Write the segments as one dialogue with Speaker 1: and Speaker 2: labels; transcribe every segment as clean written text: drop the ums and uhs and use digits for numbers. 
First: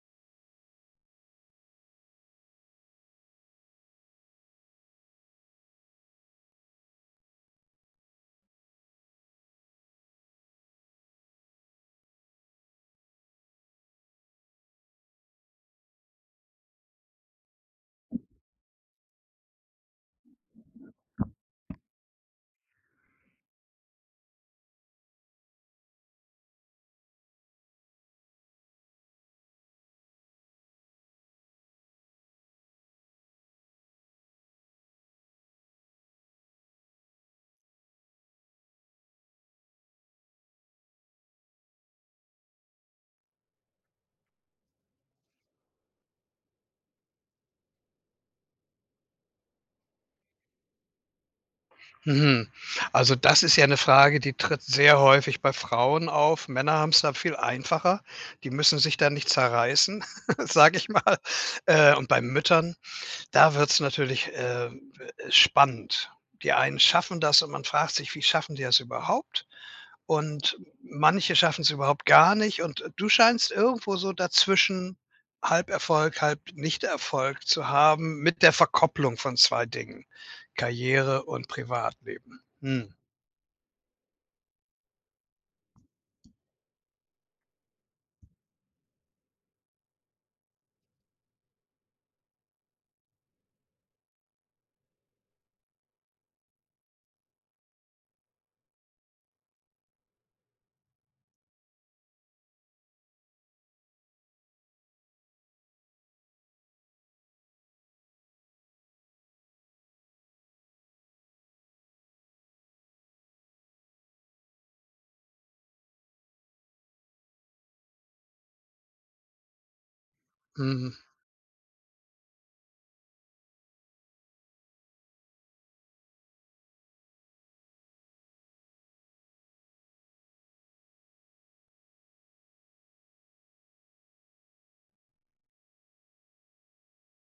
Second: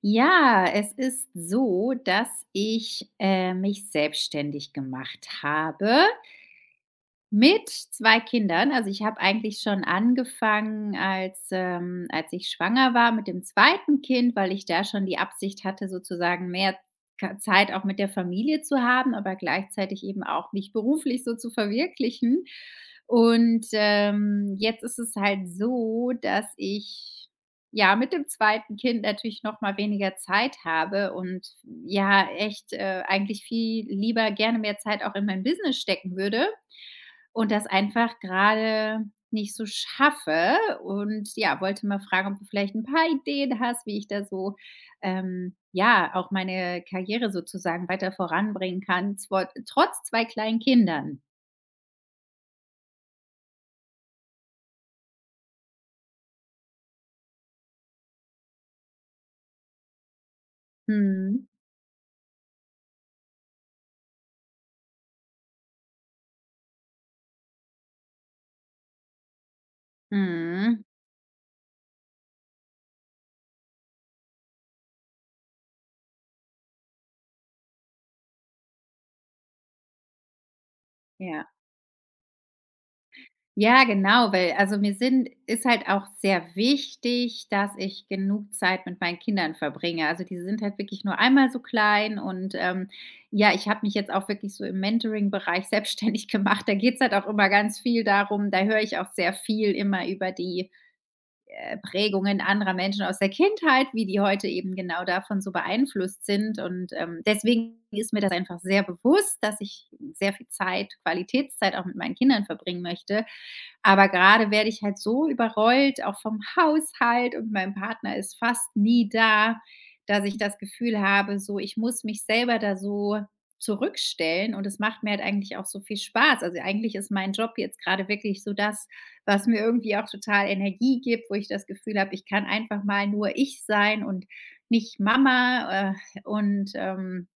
Speaker 1: Ja, es ist so, dass ich, mich selbstständig gemacht habe mit 2 Kindern. Also, ich habe eigentlich schon angefangen, als als ich schwanger war mit dem zweiten Kind, weil ich da schon die Absicht hatte, sozusagen mehr Ka Zeit auch mit der Familie zu haben, aber gleichzeitig eben auch mich beruflich so zu verwirklichen. Jetzt ist es halt so, dass ich, ja, mit dem zweiten Kind natürlich noch mal weniger Zeit habe und, ja, echt, eigentlich viel lieber gerne mehr Zeit auch in mein Business stecken würde und das einfach gerade nicht so schaffe, und ja, wollte mal fragen, ob du vielleicht ein paar Ideen hast, wie ich da so, ja, auch meine Karriere sozusagen weiter voranbringen kann, zwar trotz 2 kleinen Kindern.
Speaker 2: Mhm. Also, das ist ja eine Frage, die tritt sehr häufig bei Frauen auf. Männer haben es da viel einfacher. Die müssen sich da nicht zerreißen, sage ich mal.
Speaker 1: Mhm.
Speaker 2: Und bei Müttern da wird's natürlich, spannend. Die einen schaffen das und man fragt sich: „Wie schaffen die das überhaupt?“ Und
Speaker 1: Mhm.
Speaker 2: manche schaffen es überhaupt gar nicht und du scheinst irgendwo so dazwischen halb Erfolg, halb Nicht-Erfolg zu haben mit der Verkopplung von 2 Dingen: Karriere
Speaker 1: Ja.
Speaker 2: und Privatleben. Mhm,
Speaker 1: Ja, genau, weil also mir sind ist halt auch sehr wichtig, dass ich genug Zeit mit meinen Kindern verbringe. Also, die sind halt wirklich nur einmal so klein und, ja, ich habe mich jetzt auch wirklich so im Mentoring-Bereich selbstständig gemacht. Da geht's halt auch immer ganz viel darum, da höre ich auch sehr viel immer über die Prägungen anderer Menschen aus der Kindheit, wie die heute eben genau davon so beeinflusst sind. Und deswegen ist mir das einfach sehr bewusst, dass ich sehr viel Zeit, Qualitätszeit auch mit meinen Kindern verbringen möchte. Aber gerade werde ich halt so überrollt, auch vom Haushalt, und mein Partner ist fast nie da, dass ich das
Speaker 2: mhm,
Speaker 1: Gefühl habe, so ich muss mich selber da so zurückstellen, und es macht mir halt eigentlich auch so viel Spaß. Also eigentlich ist mein Job jetzt gerade wirklich so das, was mir irgendwie auch total Energie gibt, wo ich das Gefühl habe, ich kann einfach mal nur ich sein und nicht Mama. Und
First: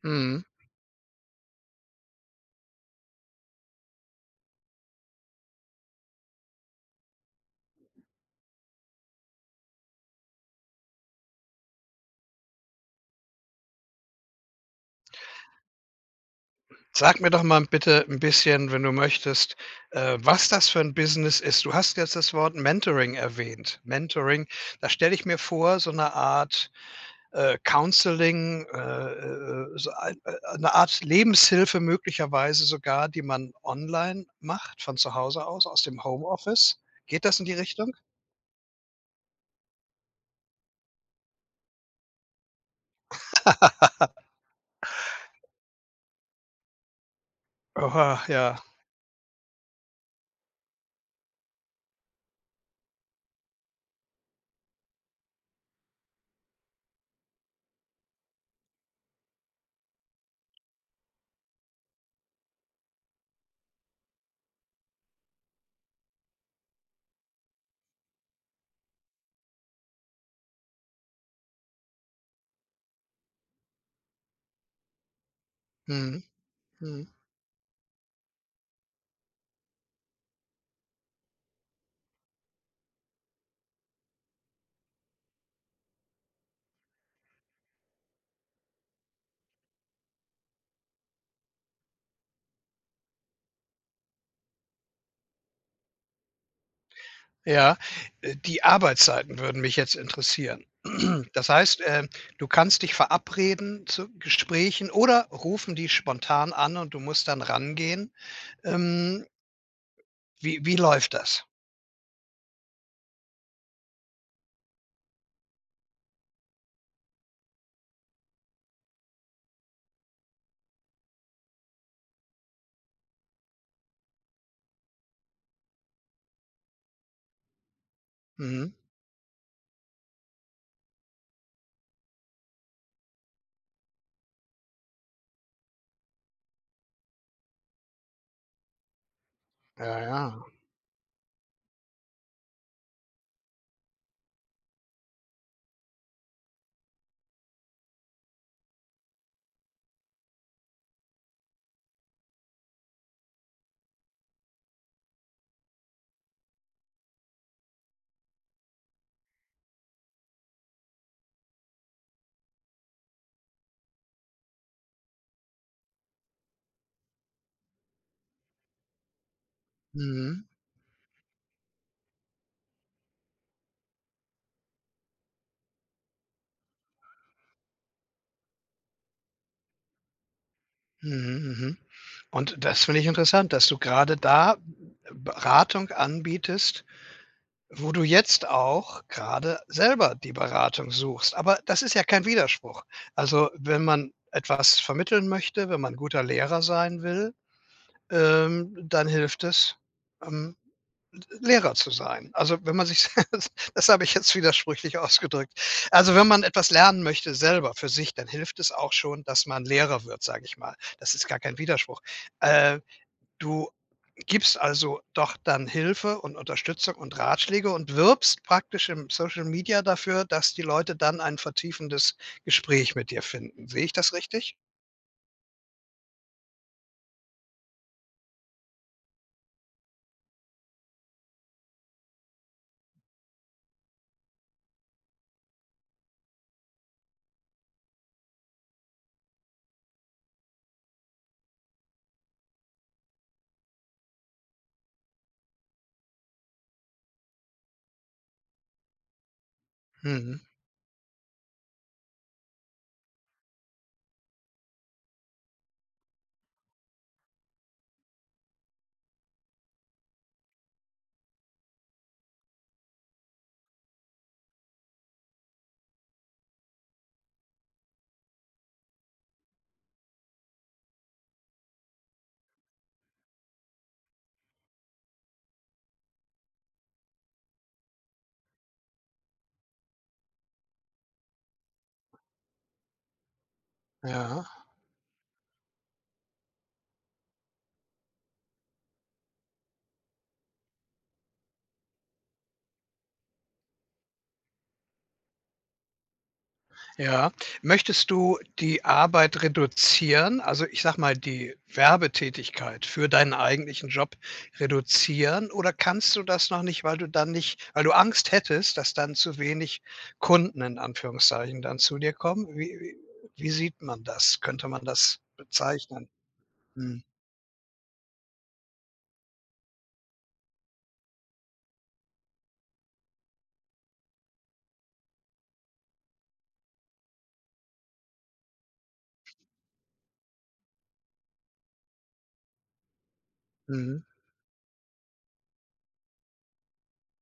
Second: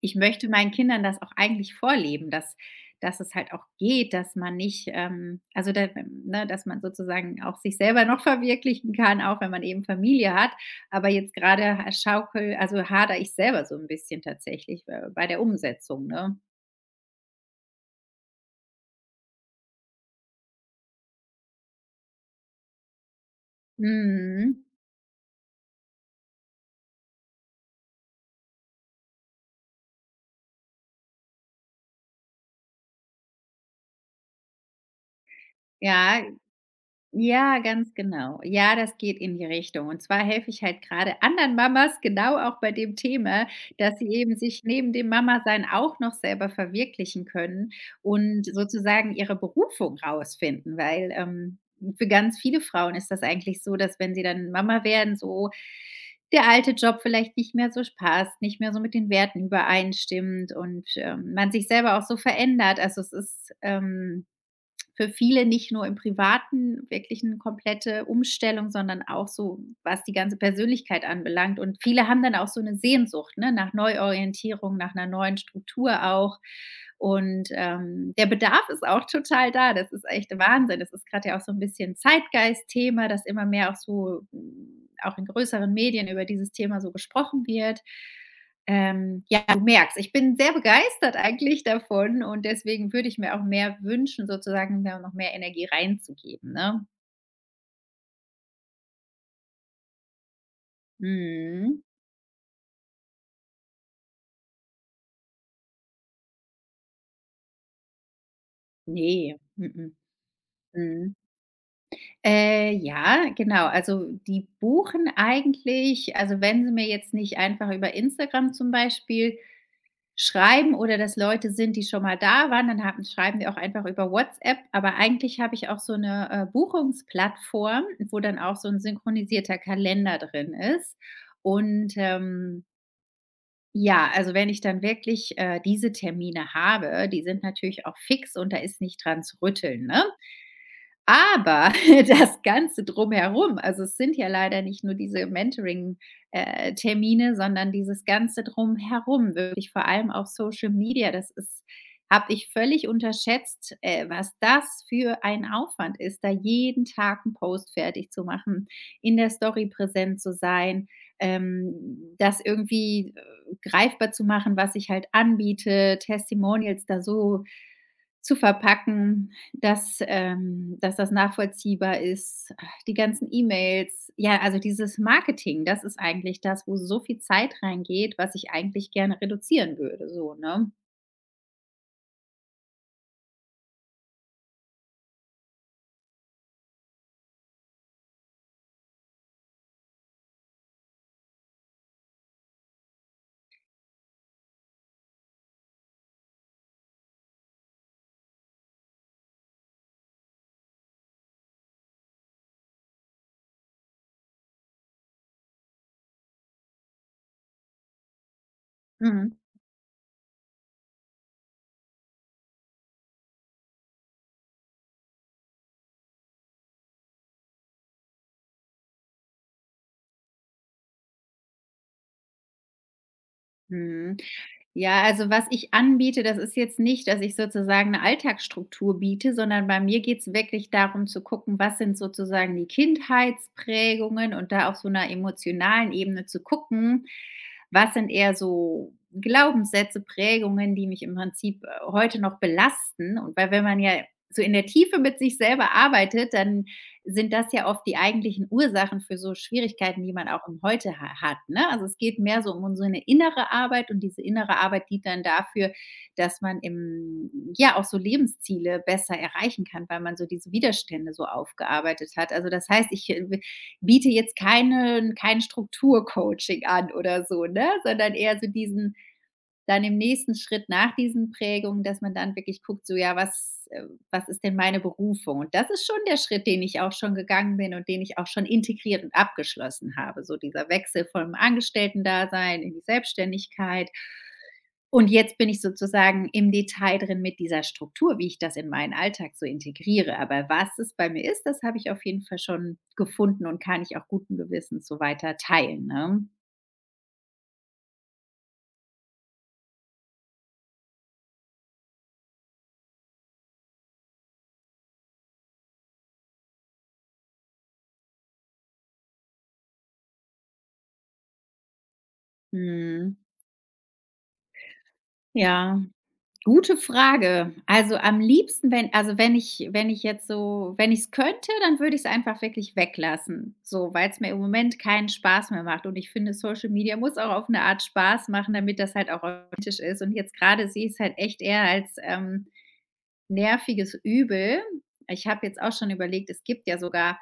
Speaker 1: ich
Speaker 2: mhm.
Speaker 1: möchte meinen Kindern das auch eigentlich vorleben, dass es halt auch geht, dass man nicht, also da, ne, dass man sozusagen auch sich selber noch verwirklichen kann, auch wenn man eben Familie hat. Aber jetzt gerade ha- schaukel, also hader ich selber so ein bisschen tatsächlich bei der Umsetzung. Ne?
Speaker 2: Sag mir doch mal bitte ein bisschen, wenn du möchtest, was das für ein Business ist. Du hast jetzt das Wort Mentoring erwähnt. Mentoring,
Speaker 1: Mhm.
Speaker 2: da stelle ich mir vor, so eine Art, Counseling, so ein 'ne Art Lebenshilfe möglicherweise sogar, die man online macht, von zu Hause aus, aus dem
Speaker 1: Ja,
Speaker 2: Homeoffice. Geht das in die
Speaker 1: ja, ganz
Speaker 2: Richtung?
Speaker 1: genau. Ja, das geht in die Richtung. Und zwar helfe ich halt gerade anderen Mamas genau auch bei dem Thema, dass sie eben sich neben dem Mama-Sein auch noch selber verwirklichen können
Speaker 2: Oha, ja.
Speaker 1: und sozusagen ihre Berufung rausfinden, weil für ganz viele Frauen ist das eigentlich so, dass wenn sie dann Mama werden, so der alte Job vielleicht nicht mehr so sch passt, nicht mehr so mit den Werten übereinstimmt und man sich selber auch so verändert. Also, es ist, für viele nicht nur im Privaten wirklich eine komplette Umstellung, sondern auch so, was die ganze Persönlichkeit anbelangt. Und viele haben dann auch so eine Sehnsucht, ne, nach Neuorientierung, nach einer neuen Struktur
Speaker 2: Mhm,
Speaker 1: auch.
Speaker 2: mhm.
Speaker 1: Der Bedarf ist auch total da. Das ist echt Wahnsinn. Das ist gerade ja auch so ein bisschen Zeitgeist-Thema, dass immer mehr auch so, auch in größeren Medien über dieses Thema so gesprochen wird. Ja, du merkst, ich bin sehr begeistert eigentlich davon, und deswegen würde ich mir auch mehr wünschen, sozusagen, da noch mehr Energie reinzugeben, ne?
Speaker 2: Ja, die Arbeitszeiten würden mich jetzt interessieren. Das heißt,
Speaker 1: Mhm.
Speaker 2: du kannst dich verabreden zu Gesprächen oder rufen die spontan an und du musst dann rangehen. Ähm,
Speaker 1: Ne. Mhm.
Speaker 2: wie läuft
Speaker 1: Mhm.
Speaker 2: das?
Speaker 1: Ja, genau. Also, die buchen eigentlich, also, wenn sie mir jetzt nicht einfach über Instagram zum Beispiel schreiben oder dass Leute sind, die schon mal da waren, dann haben schreiben die auch einfach über WhatsApp. Aber eigentlich habe ich auch so eine Buchungsplattform, wo dann auch so
Speaker 2: Mhm.
Speaker 1: ein synchronisierter Kalender drin ist. Und, ähm, ja, also, wenn ich dann wirklich, diese Termine habe, die sind natürlich auch fix und da ist nicht dran zu rütteln,
Speaker 2: Ja,
Speaker 1: ne?
Speaker 2: ja.
Speaker 1: Aber das Ganze drumherum, also es sind ja leider nicht nur diese Mentoring Termine, sondern dieses Ganze drumherum, wirklich vor allem auf Social Media, das ist habe ich völlig unterschätzt, was das für ein Aufwand ist, da jeden Tag 'n Post fertig zu machen, in der Story präsent zu sein, ähm, das irgendwie, greifbar zu machen, was ich halt anbiete, Testimonials da so zu verpacken.
Speaker 2: Mhm.
Speaker 1: Dass das nachvollziehbar ist. Ah, die ganzen E-Mails. Ja, also dieses Marketing, das ist eigentlich das, wo so viel Zeit reingeht, was ich eigentlich gerne reduzieren würde, so, ne?
Speaker 2: Mhm, mhm. Und das finde ich interessant, dass du gerade da Beratung anbietest, wo du jetzt auch gerade selber die Beratung suchst. Aber das ist ja kein Widerspruch. Also, wenn man etwas vermitteln möchte, wenn man guter Lehrer sein will, dann hilft es, ähm, Lehrer zu sein. Also, wenn man sich das habe ich jetzt widersprüchlich ausgedrückt. Also, wenn man etwas lernen möchte selber für sich, dann hilft es auch schon,
Speaker 1: Mhm.
Speaker 2: dass man Lehrer wird, sage ich mal. Das ist gar kein Widerspruch. Äh, du gibst also doch dann Hilfe und Unterstützung und Ratschläge und wirbst praktisch im Social Media dafür, dass die Leute dann ein vertiefendes Gespräch mit dir finden. Sehe ich das
Speaker 1: Mhm.
Speaker 2: richtig?
Speaker 1: Ja, also was ich anbiete, das ist jetzt nicht, dass ich sozusagen eine Alltagsstruktur biete, sondern bei mir geht's wirklich darum zu gucken, was sind sozusagen die Kindheitsprägungen, und da auf so einer emotionalen Ebene zu gucken, was sind eher so Glaubenssätze, Prägungen, die mich im Prinzip, heute noch belasten. Und weil wenn man ja so in der Tiefe mit sich selber arbeitet, dann sind das ja oft die eigentlichen Ursachen für so Schwierigkeiten, die man
Speaker 2: Mhm,
Speaker 1: auch im Heute ha hat, ne? Also, es geht mehr so um un so 'ne innere Arbeit, und diese innere Arbeit dient dann dafür, dass man im ja, auch so Lebensziele besser erreichen kann, weil man so diese Widerstände so aufgearbeitet hat. Also, das heißt, ich, biete jetzt kein Strukturcoaching an oder so, ne, sondern eher so diesen dann im nächsten Schritt nach diesen Prägungen, dass man dann wirklich guckt, so ja, was, was ist denn meine Berufung? Und das ist schon der Schritt, den ich auch schon gegangen bin und den ich auch schon integriert und abgeschlossen habe. So dieser Wechsel vom Angestellten-Dasein in die Selbstständigkeit.
Speaker 2: ja.
Speaker 1: Und jetzt bin ich sozusagen im Detail drin mit dieser Struktur, wie ich das in meinen Alltag so integriere. Aber was es bei mir ist, das habe ich auf jeden Fall schon gefunden und kann ich auch guten Gewissens so weiter teilen. Ne?
Speaker 2: Ja. Möchtest du die Arbeit reduzieren? Also, ich sage mal, die Werbetätigkeit für deinen eigentlichen Job reduzieren oder kannst du das noch nicht, weil du dann nicht weil du Angst hättest, dass dann zu wenig Kunden in Anführungszeichen dann zu dir kommen? Wie
Speaker 1: Hm,
Speaker 2: wie sieht man das? Könnte man das
Speaker 1: ja.
Speaker 2: bezeichnen?
Speaker 1: Gute
Speaker 2: Mhm.
Speaker 1: Frage. Also, am liebsten, wenn also, wenn ich jetzt so, wenn ich es könnte, dann würde ich es einfach wirklich weglassen, so, weil es mir im Moment keinen Spaß mehr macht. Und ich finde, Social Media muss auch auf eine Art Spaß machen, damit das halt auch authentisch ist. Und jetzt gerade sehe ich's halt echt eher als, nerviges
Speaker 2: Mhm.
Speaker 1: Übel. Ich habe jetzt auch schon überlegt, es gibt ja sogar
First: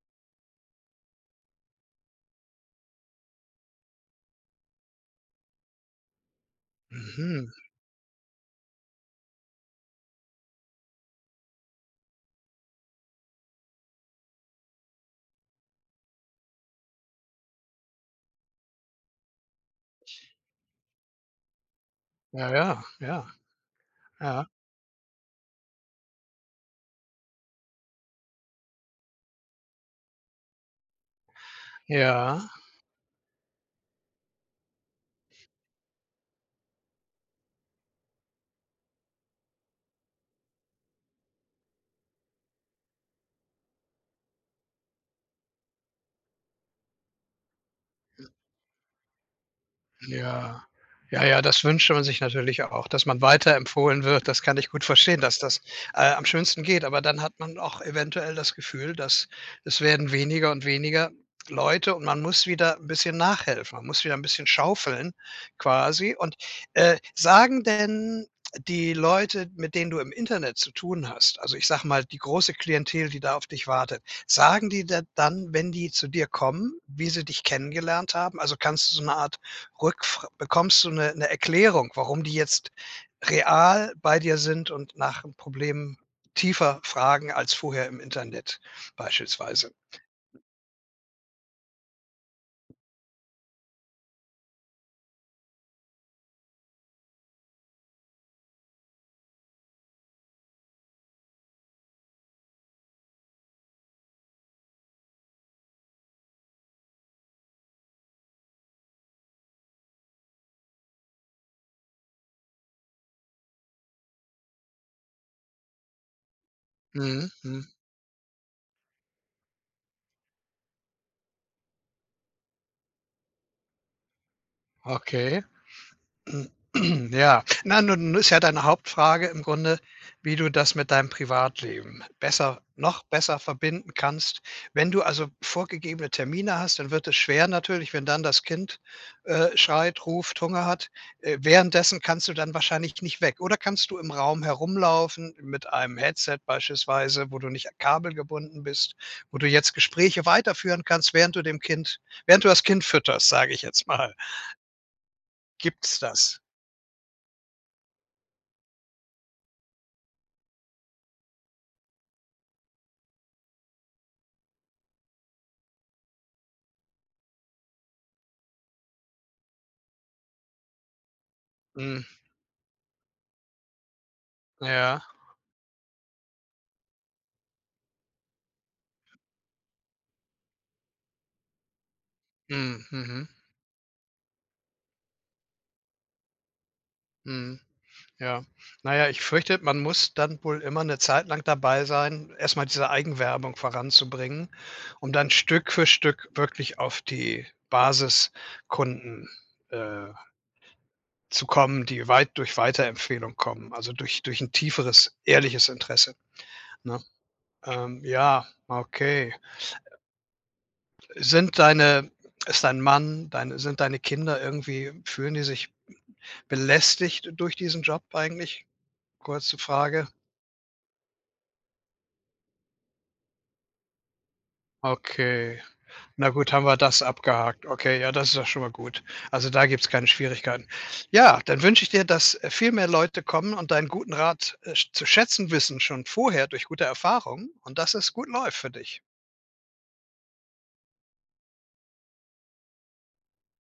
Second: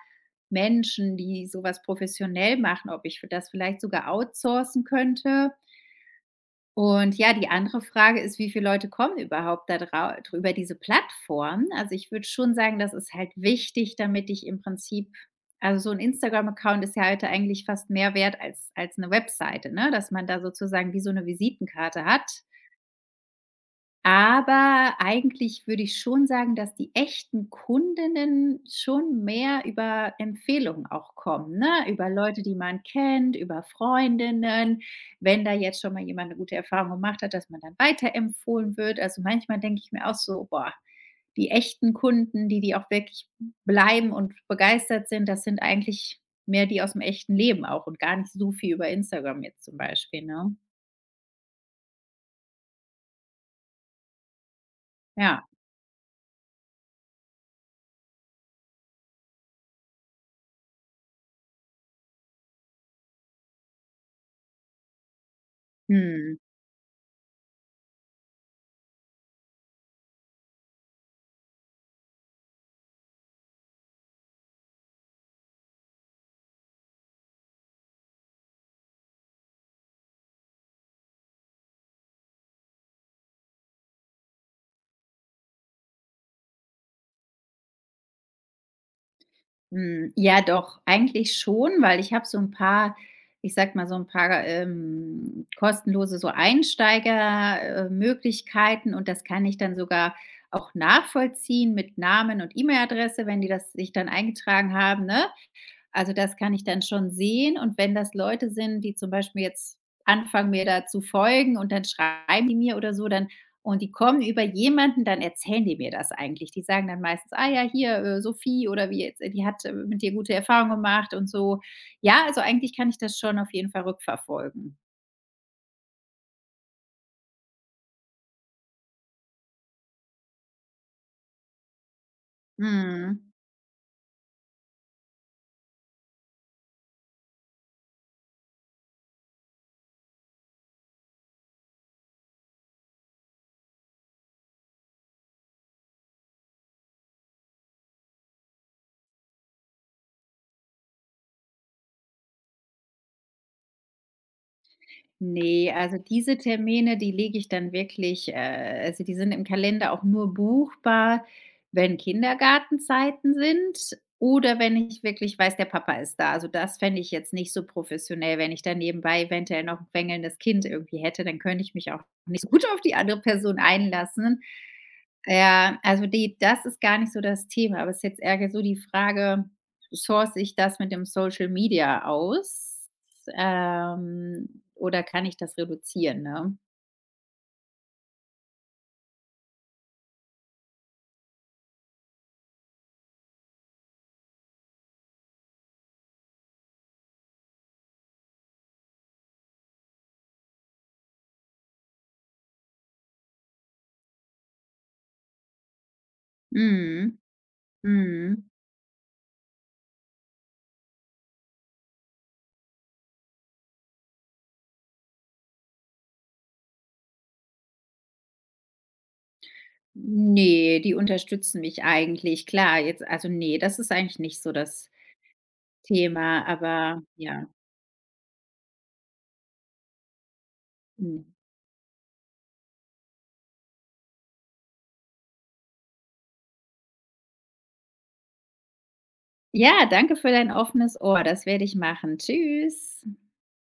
Speaker 1: Menschen, die sowas professionell machen, ob ich das vielleicht sogar outsourcen könnte. Und ja,
Speaker 2: Mhm.
Speaker 1: die andere Frage ist, wie viele Leute kommen überhaupt da drau über diese Plattform? Also, ich würde schon sagen, das ist halt wichtig, damit ich im Prinzip, also, so ein Instagram-Account ist ja heute eigentlich fast mehr wert als eine Webseite, ne, dass man da sozusagen wie so eine Visitenkarte hat.
Speaker 2: Ja, ja, ja, ja,
Speaker 1: Aber eigentlich würde ich schon sagen, dass die echten Kundinnen schon mehr über Empfehlungen auch kommen, ne? Über
Speaker 2: ja.
Speaker 1: Leute, die man kennt, über Freundinnen. Wenn da jetzt schon mal jemand eine gute Erfahrung gemacht hat, dass man dann weiterempfohlen wird. Also, manchmal denke ich mir auch so: „Boah, die echten Kunden, die auch wirklich bleiben und begeistert sind, das sind eigentlich mehr die aus dem echten Leben auch und gar nicht so viel über Instagram jetzt zum Beispiel“, ne?
Speaker 2: Ja. Ja, ja, das wünscht man sich natürlich auch, dass man weiterempfohlen wird. Das kann ich gut verstehen, dass
Speaker 1: Ja.
Speaker 2: das, am schönsten geht, aber dann hat man auch eventuell das Gefühl, dass es werden weniger und weniger Leute und man muss wieder ein bisschen nachhelfen. Man muss wieder ein bisschen schaufeln quasi und,
Speaker 1: Mhm.
Speaker 2: sagen denn die Leute, mit denen du im Internet zu tun hast, also, ich sage mal, die große Klientel, die da auf dich wartet, sagen die da dann, wenn die zu dir kommen, wie sie dich kennengelernt haben? Also, kannst du so eine Art rückf bekommst du 'ne Erklärung, warum die jetzt real bei dir sind und nach 'n Problem tiefer fragen als vorher im Internet beispielsweise.
Speaker 1: Hm, ja doch, eigentlich schon, weil ich habe so ein paar, kostenlose so Einsteigermöglichkeiten Möglichkeiten, und das kann ich dann sogar auch nachvollziehen mit Namen und E-Mail-Adresse, wenn die das sich dann eingetragen haben, ne? Also, das kann ich dann schon sehen, und wenn das Leute sind, die zum Beispiel jetzt anfangen, mir da zu folgen und dann schreiben die mir oder so, dann und die kommen über jemanden, dann erzählen die mir das eigentlich. Die sagen dann
Speaker 2: Mhm,
Speaker 1: meistens: „Ah
Speaker 2: mhm,
Speaker 1: ja, hier, Sophie oder wie jetzt, die hat, mit dir gute Erfahrungen gemacht“ und so. Ja, also, eigentlich kann ich das schon auf jeden Fall rückverfolgen.
Speaker 2: okay. Hm, ja. Na, nun ist ja deine Hauptfrage im Grunde, wie du das mit deinem Privatleben besser noch
Speaker 1: Mhm.
Speaker 2: besser verbinden kannst. Wenn du also vorgegebene Termine hast, dann wird es schwer natürlich, wenn dann das Kind, schreit, ruft, Hunger hat. Währenddessen kannst du dann wahrscheinlich nicht weg. Oder kannst du im Raum herumlaufen mit einem Headset beispielsweise, wo du nicht kabelgebunden bist, wo du jetzt Gespräche weiterführen kannst, während du das Kind fütterst, sage ich jetzt mal.
Speaker 1: Nee,
Speaker 2: Gibt's
Speaker 1: also diese
Speaker 2: das?
Speaker 1: Termine, die lege ich dann wirklich, also die sind im Kalender auch nur buchbar, wenn Kindergartenzeiten sind oder wenn ich wirklich weiß, der Papa ist da. Also, das fände ich jetzt nicht so professionell, wenn ich da nebenbei eventuell noch 'n quengelndes Kind irgendwie hätte, dann könnte ich mich auch
Speaker 2: Mhm.
Speaker 1: nicht so gut auf die andere Person einlassen.
Speaker 2: Ja.
Speaker 1: Ja, also die das ist gar nicht so das Thema, aber es ist jetzt eher so die Frage, source ich das mit dem Social Media aus?
Speaker 2: Mhm, mhm,
Speaker 1: ähm, oder kann ich das reduzieren, ne?
Speaker 2: mhm. Ja. Naja, ich fürchte, man muss dann wohl immer 'ne Zeit lang dabei sein, erst mal diese Eigenwerbung voranzubringen, um dann Stück für Stück wirklich auf die Basiskunden, äh, zu kommen, die weit durch Weiterempfehlung kommen, also durch 'n tieferes, ehrliches Interesse, ne?
Speaker 1: Mhm,
Speaker 2: Ja,
Speaker 1: mhm.
Speaker 2: okay. Sind deine ist dein Mann, deine sind deine Kinder irgendwie fühlen die sich belästigt durch diesen Job eigentlich? Kurze Frage.
Speaker 1: Ne, die unterstützen mich eigentlich. Klar, jetzt also, ne, das ist eigentlich nicht so das
Speaker 2: Okay. Na
Speaker 1: Thema,
Speaker 2: gut, haben wir das
Speaker 1: aber ja,
Speaker 2: abgehakt. Okay, ja, das ist doch schon mal gut. Also, da gibt's keine Schwierigkeiten.
Speaker 1: mhm.
Speaker 2: Ja, dann wünsche ich dir, dass, viel mehr Leute kommen und deinen guten Rat, sch zu schätzen wissen, schon vorher durch gute Erfahrungen und dass es gut läuft für dich.
Speaker 1: Ja, danke für dein offenes Ohr. Das werde ich machen. Tschüss.